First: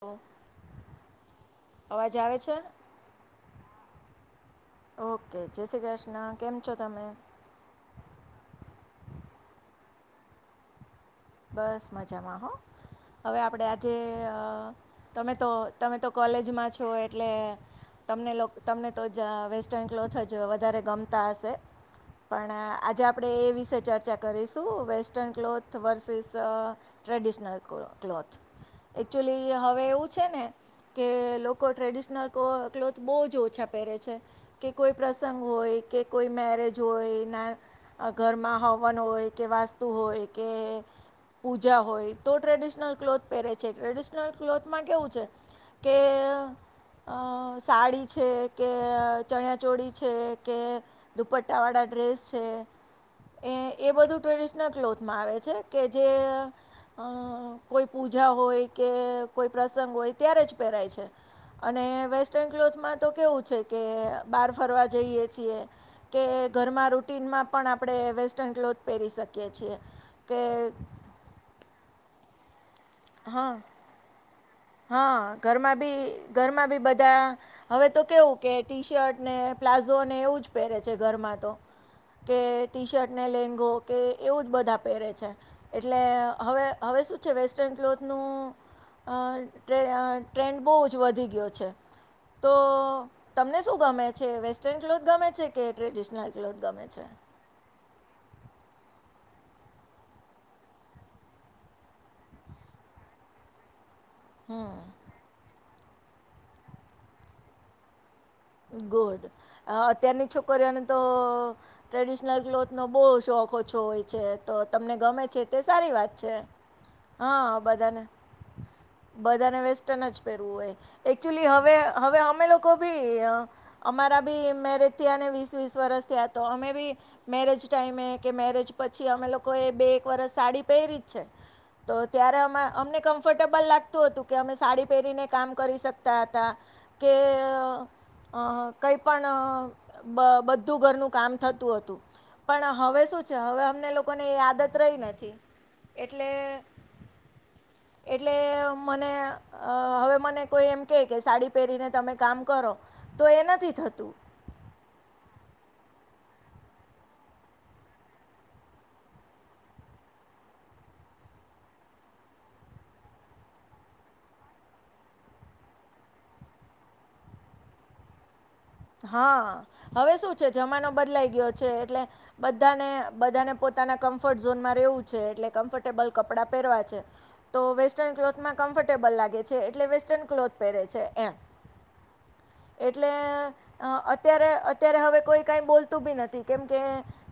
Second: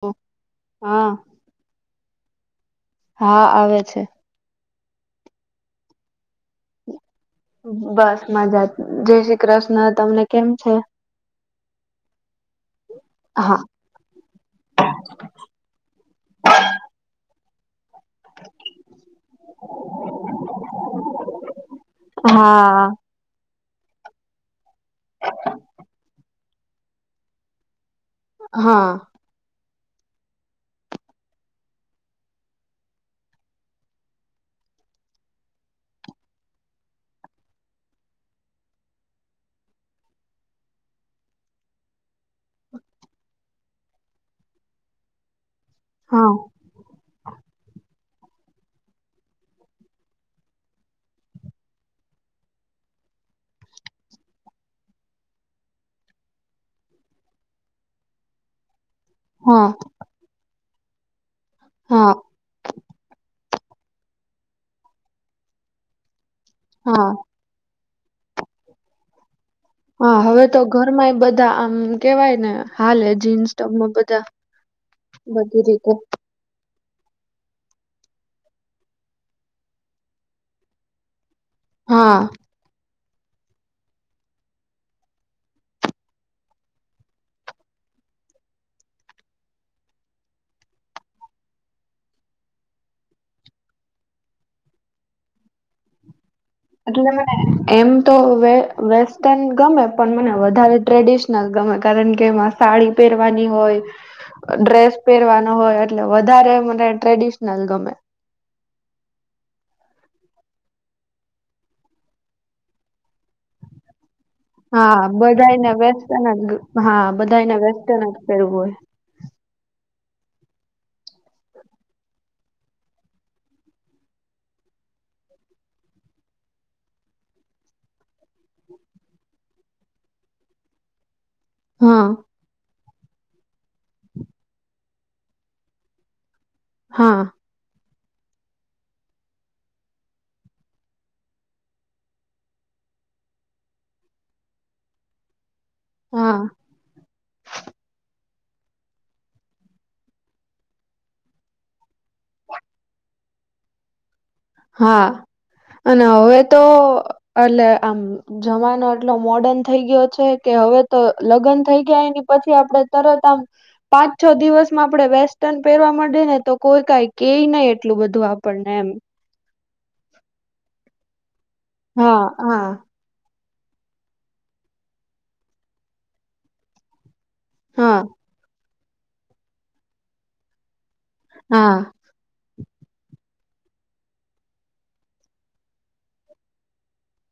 ઓ હા. જ આવે છે. હા આવે છે. ઓકે જય શ્રી કૃષ્ણ. કેમ છો તમે બસ મજા જય શ્રી કૃષ્ણ તમને કેમ છે. બસ મજામાં હો. હવે હા આપણે આજે તમે તો તમે તો કોલેજમાં છો એટલે તમને લોકો તમને તો જ વેસ્ટર્ન ક્લોથ જ વધારે ગમતા હશે. પણ હા આજે આપડે એ વિષ ચર્ચા કરીશું western cloth versus traditional cloth cloth હા એકક્ચુલી હવે એવું છે ને કે લોકો ટ્રેડિશનલ ક્લોથ બહુ જ ઓછા પહેરે છે. કે કોઈ પ્રસંગ હોય કે કોઈ મેરેજ હોય ના ઘરમાં હવન હોય કે વસ્તુ હોય કે પૂજા હોય તો ટ્રેડિશનલ ક્લોથ પહેરે છે ટ્રેડિશનલ ક્લોથમાં કેવું છે. કે હા સાડી છે કે ચણિયા ચોળી છે કે દુપટ્ટા વાળા ડ્રેસ છે. એ એ બધું ટ્રેડિશનલ ક્લોથ માં આવે છે કે જે કોઈ પૂજા હોય કે કોઈ હા પ્રસંગ હોય ત્યારે પય અને વેસ્ટર્ન ક્લોથમાં તો કેવું છે. કે બહાર ફરવા જઈએ છીએ કે ઘરમાં હા રૂટટીનમાં પણ આપણે. આપણે વેસ્ટર્ન ક્લોથ પહેરી શકીએ છીએ હા કે. હવે તો ઘરમાં બધા આમ કેવાય ને હાલે જીન્સ હા ટપમાં બધા. હા બધી ઘરમાં રીતે બી ઘર. બી બધા હવે તો કેવું કે ટી શર્ટ ને પ્લાઝો ને એવું જ પહેરે છે ઘરમાં. હા કે ટી શર્ટ. ને લેંગો કે એવું જ બધા પહેરે છે એટલે હવે હવે શું છે વેસ્ટર્ન ક્લોથ. નું ટ્રેન્ડ બહ જ વધી ગયો છે. તો તમને શું ગમે છે વેસ્ટર્ન ક્લોથ ગમે છે કે ટ્રેડિશનલ. ક્લોથ ગમે છે એટલે મને એમ તો. વેસ્ટર્ન ગમે પણ મને વધારે ટ્રેડિશનલ ગમે કારણ કે એમાં સાડી પહેરવાની હોય. ડ્રેસ પહેરવાનો હોય એટલે વધારે મને ટ્રેડિશનલ ગમે. ગુડ અત્યારની છોકરીઓને તો ટ્રેડિશનલ ક્લોથ નો બહ શોખ. કચો હોય. છે તો તમને હા ગમે છે તે બધાને સારી વાત વેસ્ટન છે જ હા બધાને વેસ્ટર્ન જ કરવું હોય. બધાને વેસ્ટર્ન જ પહેરવું હોય એકચુલી હવે હવે અમે લોકો ભી. અમારા બી મેરેજ થયા વી વસ વરસ થયા તો અમે બી મેરેજ ટાઈમે કે. મેરેજ પછી અમે લોકો એ બે એક વરષ સાડી પહેરી. તો હોય ત્યારે અમને કમ્ફર્ટેબલ લાગતું હતું કે અમેડી. પહેરીને કામ કરી શકતા હતા હા કે. હા અ કઈ પણ બધું ઘરનું કામ થતું હતું પણ હવે. શું છે હવે અમને લોકો ને એ આદત રહી નથી. એટલે. હા એટલે મને હવે મને કોઈ એમ કહે કે સાડી પહેરીને તમે કામ કરો. તો એ નથી થતું. હા. અને હવે તો એટલે આમ જમાનો એટલો મોર્ડન થઈ ગયો છે કે. હવે તો લગ્ન થઈ ગયા પછી આપણે તરત આમ પાંચ છ દિવસમાં આપણેે વેસ્ટન. પહેરવા ે ને તો કોઈ કઈ કેઈ નહી એટલું બધું આપણને એમ. હા હવે શું છે જમાનો બદલાઈ ગયો છે એટલે હા હા બધાને બધાને. પોતાના કમ્ફર્ટ ઝોનમાં રહેવું છે એટલે કમ્ફર્ટેબલ કપડાં પહેરવા છે તો હા વેસ્ટર્ન ક્લોથમાં. કમ્ફર્ટેબલ લાગે છે એટલે વેસ્ટર્ન ક્લોથ પહેરે છે એમ. હા એટલે. અત્યારે અત્યારે હવે કોઈ કઈ બોલતું બી નથી કેમ કે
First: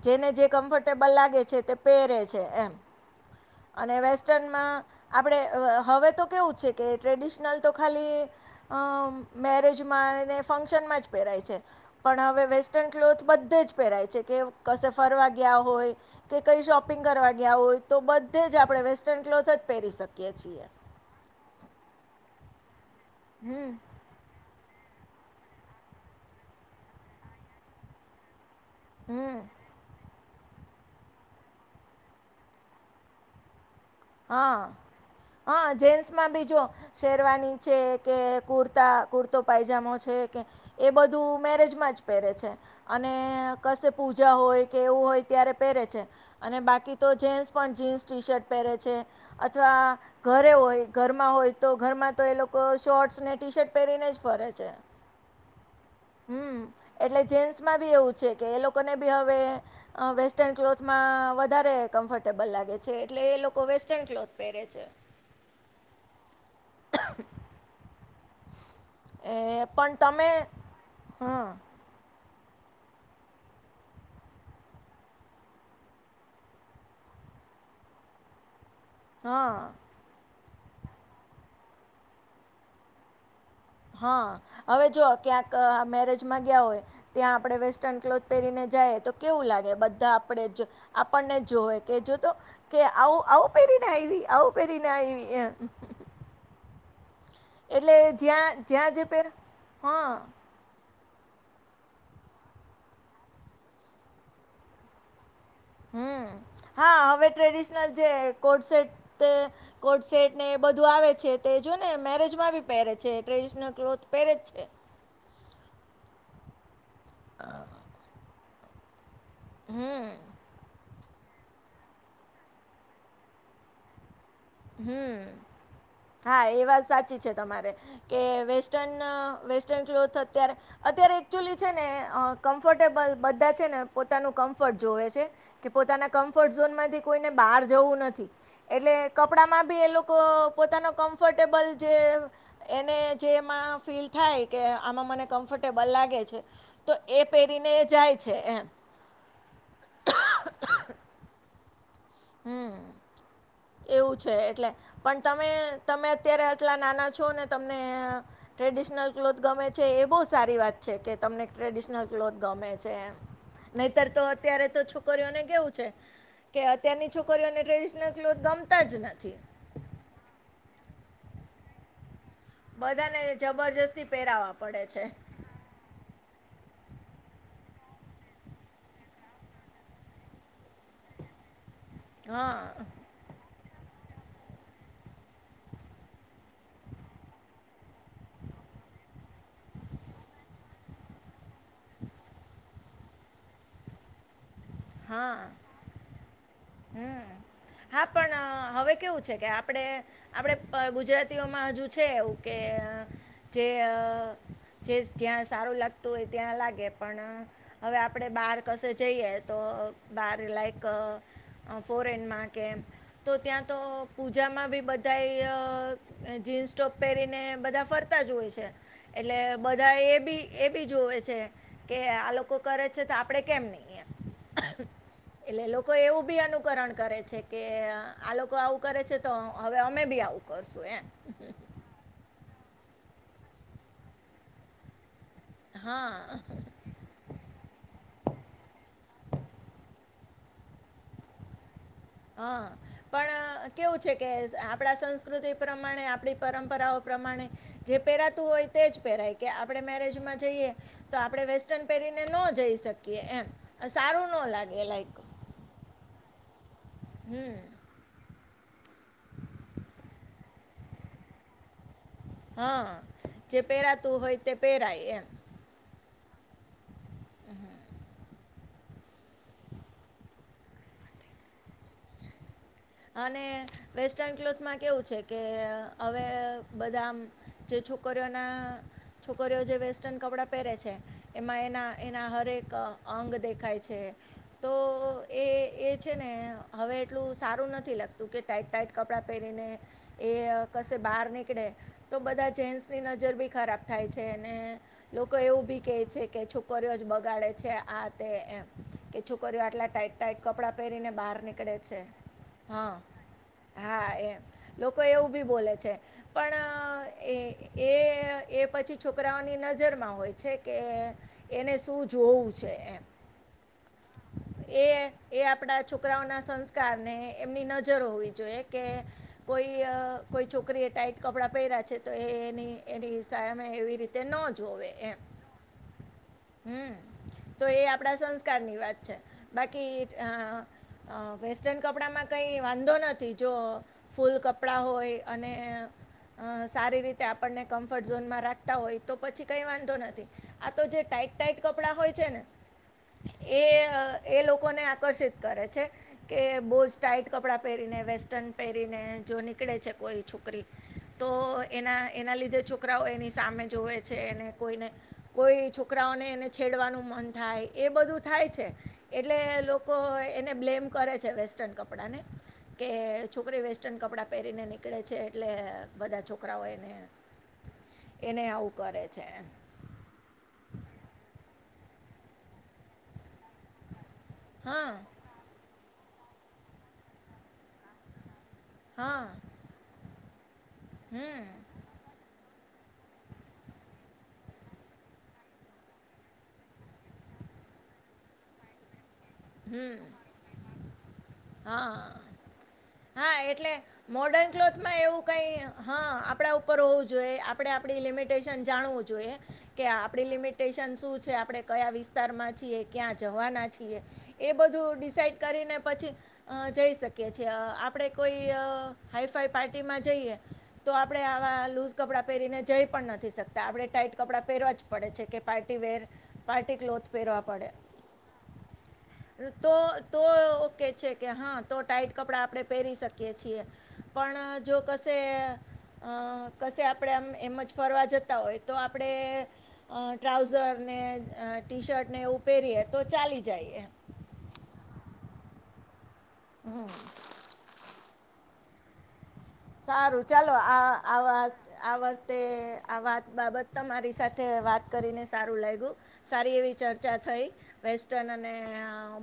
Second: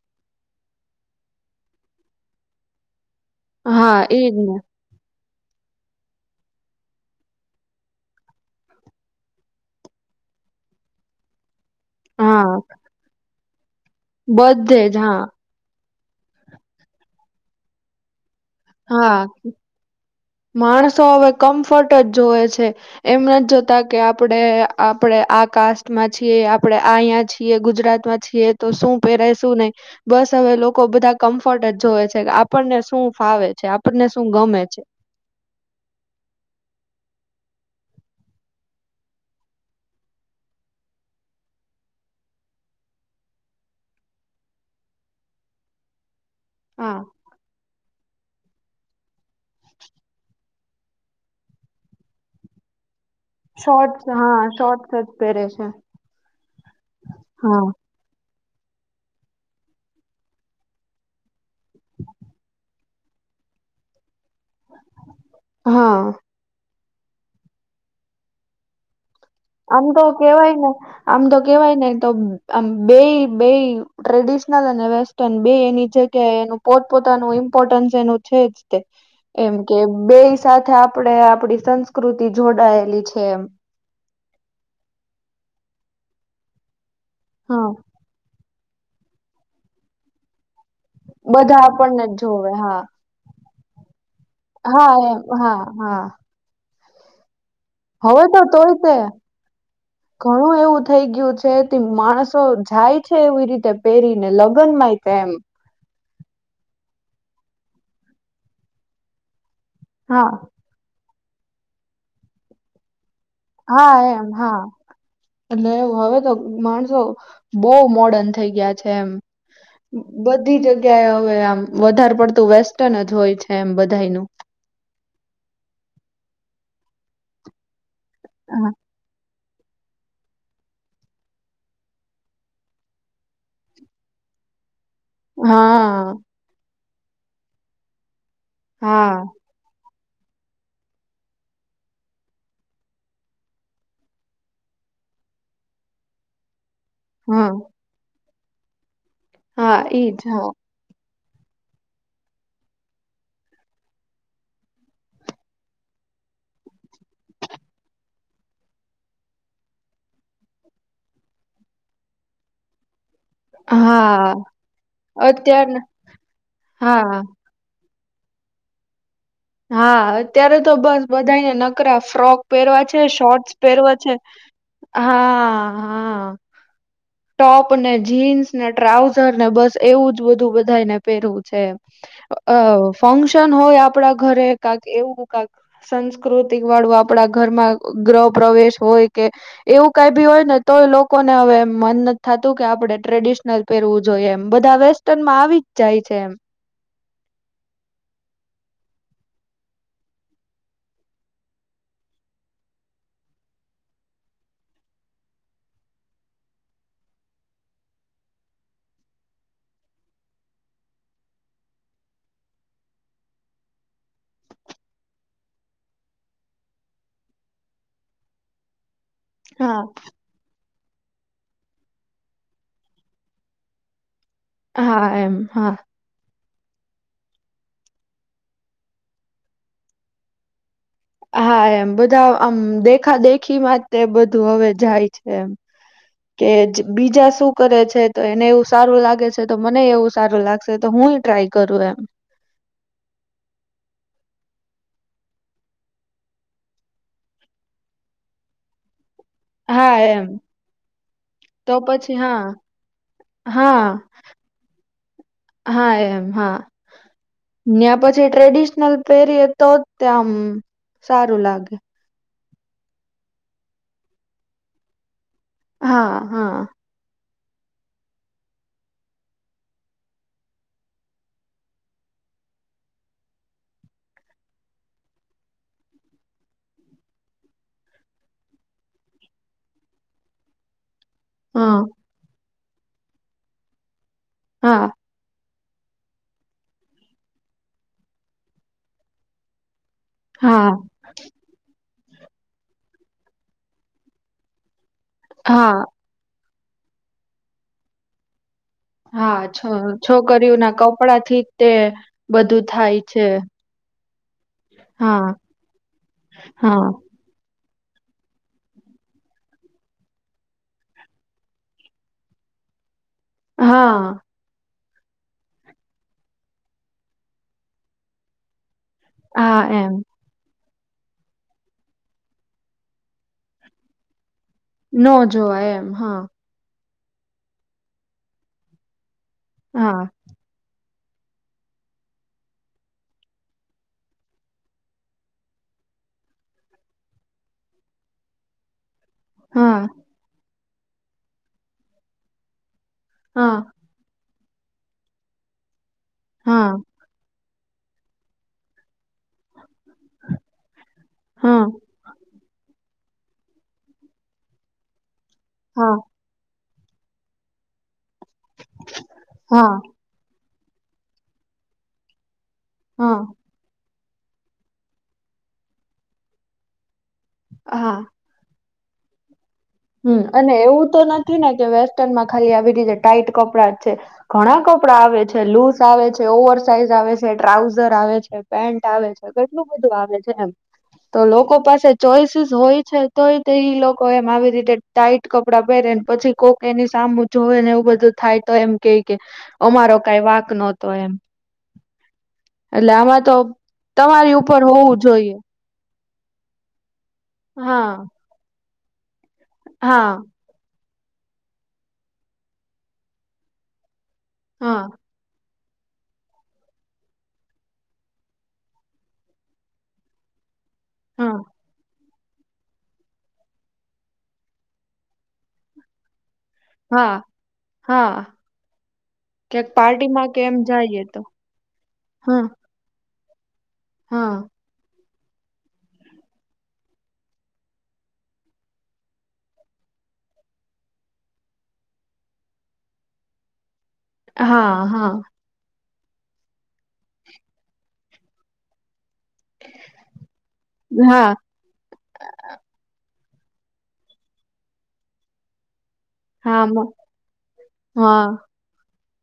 જેને જે કમ્ફર્ટેબલ લાગે. છે તે પહેરે છે એ અને હા એજ ને વેસ્ટનમાં. આપણે હવે તો કેવું જ છે કે ટ્રેડિશનલ તો ખાલી મેરેજમાં. ફંક્શન માં. પહેરાય છે પણ હા હવે વેસ્ટર્ન ક્લોથ બધે જ પહેરાય છે કે બધે કશે જ હા ફરવા ગયા હોય. કે કઈ શોપિંગ કરવા ગયા હોય તો બધે જ આપડણે હા વેસ્ટર્ન ક્લોથ જ પહેરી શકીએ. છીએ માણસો હવે કમ્ફર્ટ જ જોવે છે એમ નથી હમ જોતા કે આપડે. આપણે આ કાસ્ટમાં છીએ આપણે આ અહીંયા છીએ ગુજરાતમાં છીએ. તો શું હમ પહેરા શું નહી. બસ હવે લોકો બધા કમ્ફર્ટ જ જોવે છે કે આપણને શું ફાવે છે આપણને શું ગમે હા છે. હા જેન્સમાં બી જો શેરવાની છે કે કુર્તા કુર્તો પાયજામો છે. એ બધું મેરેજમાં જ પહેરે છે અને ક પૂજા હોય કે એવું. હોય ત્યારે પહેરે છે અને બાકી હા તો જેસ પણ જીન્સ ટી શર્ટ પહેરે છે. અથવા ઘરે હોય ઘરમાં હોય તો ઘરમાં તો એ લોકો શોર્ટ. શોર્ટસ હા શોર્ટસ જ પહેરે છે. હમ એટલે જેન્ટસ હા માં બી એવું છે. કે એ લોકોને બી હવે અહ વેસ્ટર્ન ક્લોથમાં વધારે કમ્ફર્ટેબલ લાગે છે એટલે એ લોકો વેસ્ટર્ન ક્લોથ પહેરે છે હા. [inaudible] આમ પણ તો તમે કેવાય ને આમ તો હા કેવાય ને તો આમ બેય-બેય ટ્રેડિશનલ અને વેસ્ટર્ન બેય એની જગ્યાએ એનું પોતપોતાનું ઈમ પોર્ટન્સ એનું છે જ તે. એમ હા કે બેય સાથે આપણે આપડી સંસ્કૃતિ જોડાયેલી છે એમ. હા હવે જો ક્યાંક આ મેરેજમાં ગયા હોય ત્યાં આપણે હા. વેસ્ટર્ન ક્લોથ પહેરીને જાય તો કેવું લાગે? બધા આપણે જ આપણને બધા જોવે કે આપણને જ જો તો જોવે હા કે આવું-આવું પેરી ને આયવી. હા, એમ હા, હા. એટલે હવે તો તોય તે જ્યાં-જ્યાં જે પેર, હા. ઘણું એવું થઈ ગયું છે તે માણસો જાય છે, એવી રીતે પહેરીને લગ્નમાંય કે એમ. હમ્મ. હા હવે ટ્રેડિશનલ જે કોટ સેેટ તે કોટ હા. સેટ ને એ બધું આવે છે તો એ જો ને મેરેજ માં બી પહેરે છે. ટ્રેડિશનલ હા ક્લોથ એમ પહેરે જ હા. છે એટલે હવે તો માણસો બહુ મોર્ડન થ થઈ ગયા છે એમ. બધી જગ ગ્યાએ હવે આમ વધાર પડતું વેસ્ટર્ન જ હોય છે એમ બધાયનું. હમ્મ, હા એ વાત સાચી છે તમારે. કે હા વેસ્ટર્ન અહ વેસ્ટર્ન ક્લોથ અત્યારે, અત્યારે એકચ્યુઅલી છે ને અહ કમ્ફર્ટેબલ બધા છે ને પોતાનું કમ્ફર્ટ જોવે છે, કે પોતાના હા કમ્ફર્ટ ઝોનમાંથી કોઈને બહાર જવું નથી એટલે હા કપડાંમાં બી એ લોકો પોતાનો કમ્ફર્ટેબલ જે એને જે એમાં ફીલ થાય કે આમાં મને કમ્ફર્ટ ટેબલ લાગે છે તો એ હા પહેરીને જાય છે એમ. હા ઈજ હા. હમ્મ. એવું છે એટલે પણ તમે-તમે અત્યારે આટલા નાના છો ને તમને ટ્રેડિશનલ ક્લોથ ગમે છે, એ બહુ સારી વાત છે કે તમને ટ્રેડિશનલ ક્લોથ ગમે છે એમ. નહીંતર તો હા, અત્યારે તો છોકરીઓને કેવું અત્યારના છે કે અત્યારની હા, છોકરીઓને ટ્રેડિશ એટલે જો ગમતા જ નથી. હા અત્યારે તો બન બધાયને નકરા ફ્રોક પહેરવા છે, બધાને શોર્ટસ પહેરવા જબરજસ્તી છે, પહેરાવા પડે છે હા, હા. ટોપ ને જીન્સ ને ટ્રાઉઝર ને બસ એવું જ બધું બધાયને પહેરવું છે એમ. અહ હા ફંક્શન ન હોય આપણા ઘરે કાક એવું કાક સંસ્કૃતિક વાળું આપડા ઘરમાં ગ ગ્રહપ્ર પ્રવેશ હોય કે એવું કાઈ ભી હોય ને તોય લોકોને હવે એમ મન નત થાતું કે આપણે ટ્રેડિશનલ પહેરવું જોઈએ એમ. બધા વેસ્ટર્નમાં આવી જ જાય છે એમ. હમ્મ. હા પણ અહ હવે કેવું છે કે આપડે-આપડે ગુજરાતીઓમાં હજુ છે એવું કે કે અહ જે અહ જે જ્યાં સારું લાગતું હોય ત્યાં લાગે, પણ હવે આપડે બહાર કશે જઈએ તો બારે લાઈક અહ અહ ફોરેનમાં કે એમ, તો ત્યાં તો પૂજા માં બી બધાય અહ જીન્સ ટોપ પહેરીને બધા ફરતા જ હોય છે. એટલે હા, બધા એ બી એ બી જોવે છે કે આ લોકો કરે છે તો આપડે કેમ નહી એમ. હા એમ એટલે હા. લોકો એવું બી અનુ અકરણ કરે છે કે અહ આ લોકો આવું કરે છે તો હ હવે અમે બી આવું કરશું એમ. હા એમ બધા આમ દેખા દેખી મા તે બધું હવે જાય. છે એમ. હા કે જ બીજા શું કરે છે તો એને એવું સારું લાગે છે. તો મને એવું સારું લાગશે તો હું ટ્રાય કરું એમ. હા પણ કેવું છે કે આપણા સંસ્કૃતિ પ્રમાણે આપણી પરંપરાઓ. પ્રમાણે જે પહેરાતું હોય તે જ પહેરાય. કે આપણે હા એમ મેરેજમાં જઈએ તો આપણે તો વેસ્ટર્ન પછી પહેરીને ન હા જઈ શકીએ એમ હા સારું. લાગે લાઇક. હા એમ હા હમ ન્યાય પછી ટ્રેડિશનલ. પહેરી એ તો ત્યા સારું લાગે. હા જે પહેરાતું હોય તે પહેરાય એમ. હા હા. [inaudible] અને વેસ્ટન ક્લોથમાં કેવું છે કે હવે બદામ. છોકરીઓના છોકરીઓ જે વેસ્ટર્ન કપડાં પહેરે છે. એમાં હા એના એના હરેક અંગ દેખાય છે. તો હા. એ એ છે ને હવે એટલું સારું નથી લાગતું કે ટાાઈટ ટાાઈટ કપડાં પહેરીને. એ હા કશે બહાર નીકળે. તો બધા જેન્ટસની નજર બી ખરાબ થાય છે અને લોકો એવું બી હા કેહે છે કે. કર્યો જ બગાડે છે આ તે એ. હા છ છોકરી્યું ના પહેરીને કપડા બહાર થી તે નીકળે છે બધું. હા થાય છે હા એ લોકો એવું હા બી બોલે છે હા પણ એ. એ પછી છોકરાઓની નજરમાં હોય છે કે એને શું જોવું. પૂછે એ. હા. એ એ આપણા છોકરાઓના સંસ્કારને એમની નજર હોવી જોઈએ. કે હા કોઈ એમ કોઈ ચ. છોકરીએ ટાાઈટ કપડાં પહેર્યાં છે તો એ એની એની સામે એવી રીતે ન જ. ન જોવા એમ હા. હમ તો એ આપડા સંસ્કારની વાત છે બાકી. હા, અ વેસ્ટર્ન કપડામાં. કંઈ વાંધો નથી જો ફૂલ કપડાં હોય અને. અ સારી રીતે આપણને કમ્ફર્ટ ઝોનમાં રાખતા હોય તો. પછી કંઈ હા, વાંધો નથી આ તો જે ટાાઈટ ટાાઈટ કપડાં હોય છે ને હા, એ. એ લોકોને આકર્ષિત કરે છે કે હા, બોજ. ટાાઈટ કપડાં પહેરીને વેસ્ટન પહેરીને. જો નીકળે છે કોઈ છોકરી તો હા, એના એના લીધે છોક. છોકરાઓ એની સામે જોવે છેને કોઈને કોઈ હા, છોકરાઓને એ. છેડવાનું મન થાય એ બધું થાય છે એટલે હા, લોકો એને. બ્લેમ કરે છે વેસ્ટર્ન કપડા ને કે હા, છોકરી વ. વસ્ટર્ન કપડાં પહેરીને નીકળે છે એટલે બધા છોકરાઓ એને હા, એને આવું. કરે છે. હમ અને એવું તો નથી ને કે વેસ્ટર્ન માં ખાલી આવી રીતે ટાાઈટ કપડાં છે. ઘણા હા કપડા આવે છે લુઝ આવે છે ઓવર સાઇઝ આવે છે ટ્રાઉઝર આવે છે. પેન્ટ આવે હા છે કેટલું બધું આવે છે એમ તો હમ લોકો પાસે ચોઈસીસ હોય. તોય તે એ લોકો એમ આવી રીતે. ટાઈટ કપડાં પહેરે ને પછી કોકેની સામું જોવેને એવું બધું થાય તો એમ કે. અમારો કઈ વાક નહતો એમ. હા એટલે આમાં તો હા એટલે તમારી મોડન ઉપર ક્લોથ માં હોવું એવું જોઈએ. કઈ. હા આપણા ઉપર હોવું જોઈએ આપણે હા આપણી લિમિટેશન જાણવું જોઈએ. કે હા આપડી લિમિટેશન શું છે આપણે કયા વિસ્તારમાં છીએ ક્યાં જવાના છીએ. એ હા બધું ડિસાઇડ. કરીને પછી, જઈ શકીએ છીએ આપણે કોઈ હાઈ ફાઈ પાર્ટીમાં જઈએ. તો આપડે હા આવા કપડાં પહેરીને જઈ પણ નથી શકતા આપડણે ટાઈટ કપડાં પહેરવા જ પડે છે કે પાર્ટી વર. પાર્ટી ક્લોથ હા પહેરવા પડે. હા ક્યાંક તો તો પાર્ટીમાં કે એમ ઓકે જાઈએ છે તો કે હા તો ટાઈટ કપડાં હા આપણે પહેરી શકીએ છીએ. હા પણ જો કસે અ કશે આપડ આમ એમ જ ફરવા જતા હોય તો આપડે, ટ્રાઉઝર ને ટી શર્ટ ને એવું પહેરીએ તો ચાલી જાયએ. હા હા. [inaudible] સારું ચાલો આ હા આવા આ વર્તે આ વાત બાબત તમારી સાથે વાત કરીને સારું લાગ્યું. સારી હા એવી ચર્ચા થઈ, હા વેસ્ટન અને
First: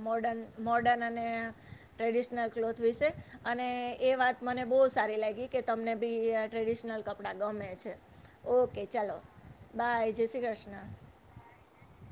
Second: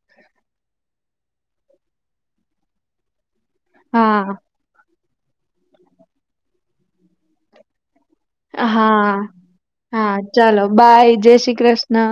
મોડન મોર્ડન અને ટ્રેડિશનલ ક્લોથ વિશે, અને એ હા વાત મને બહુ સારી લાગી કે તમને બી ટ્રેડિશનલ કપડાં ગમે છે. ઓકે હા, ચાલો બાય હા જય શ્રી ચાલો કૃષ્ણ બાય જય શ્રી કૃષ્ણ.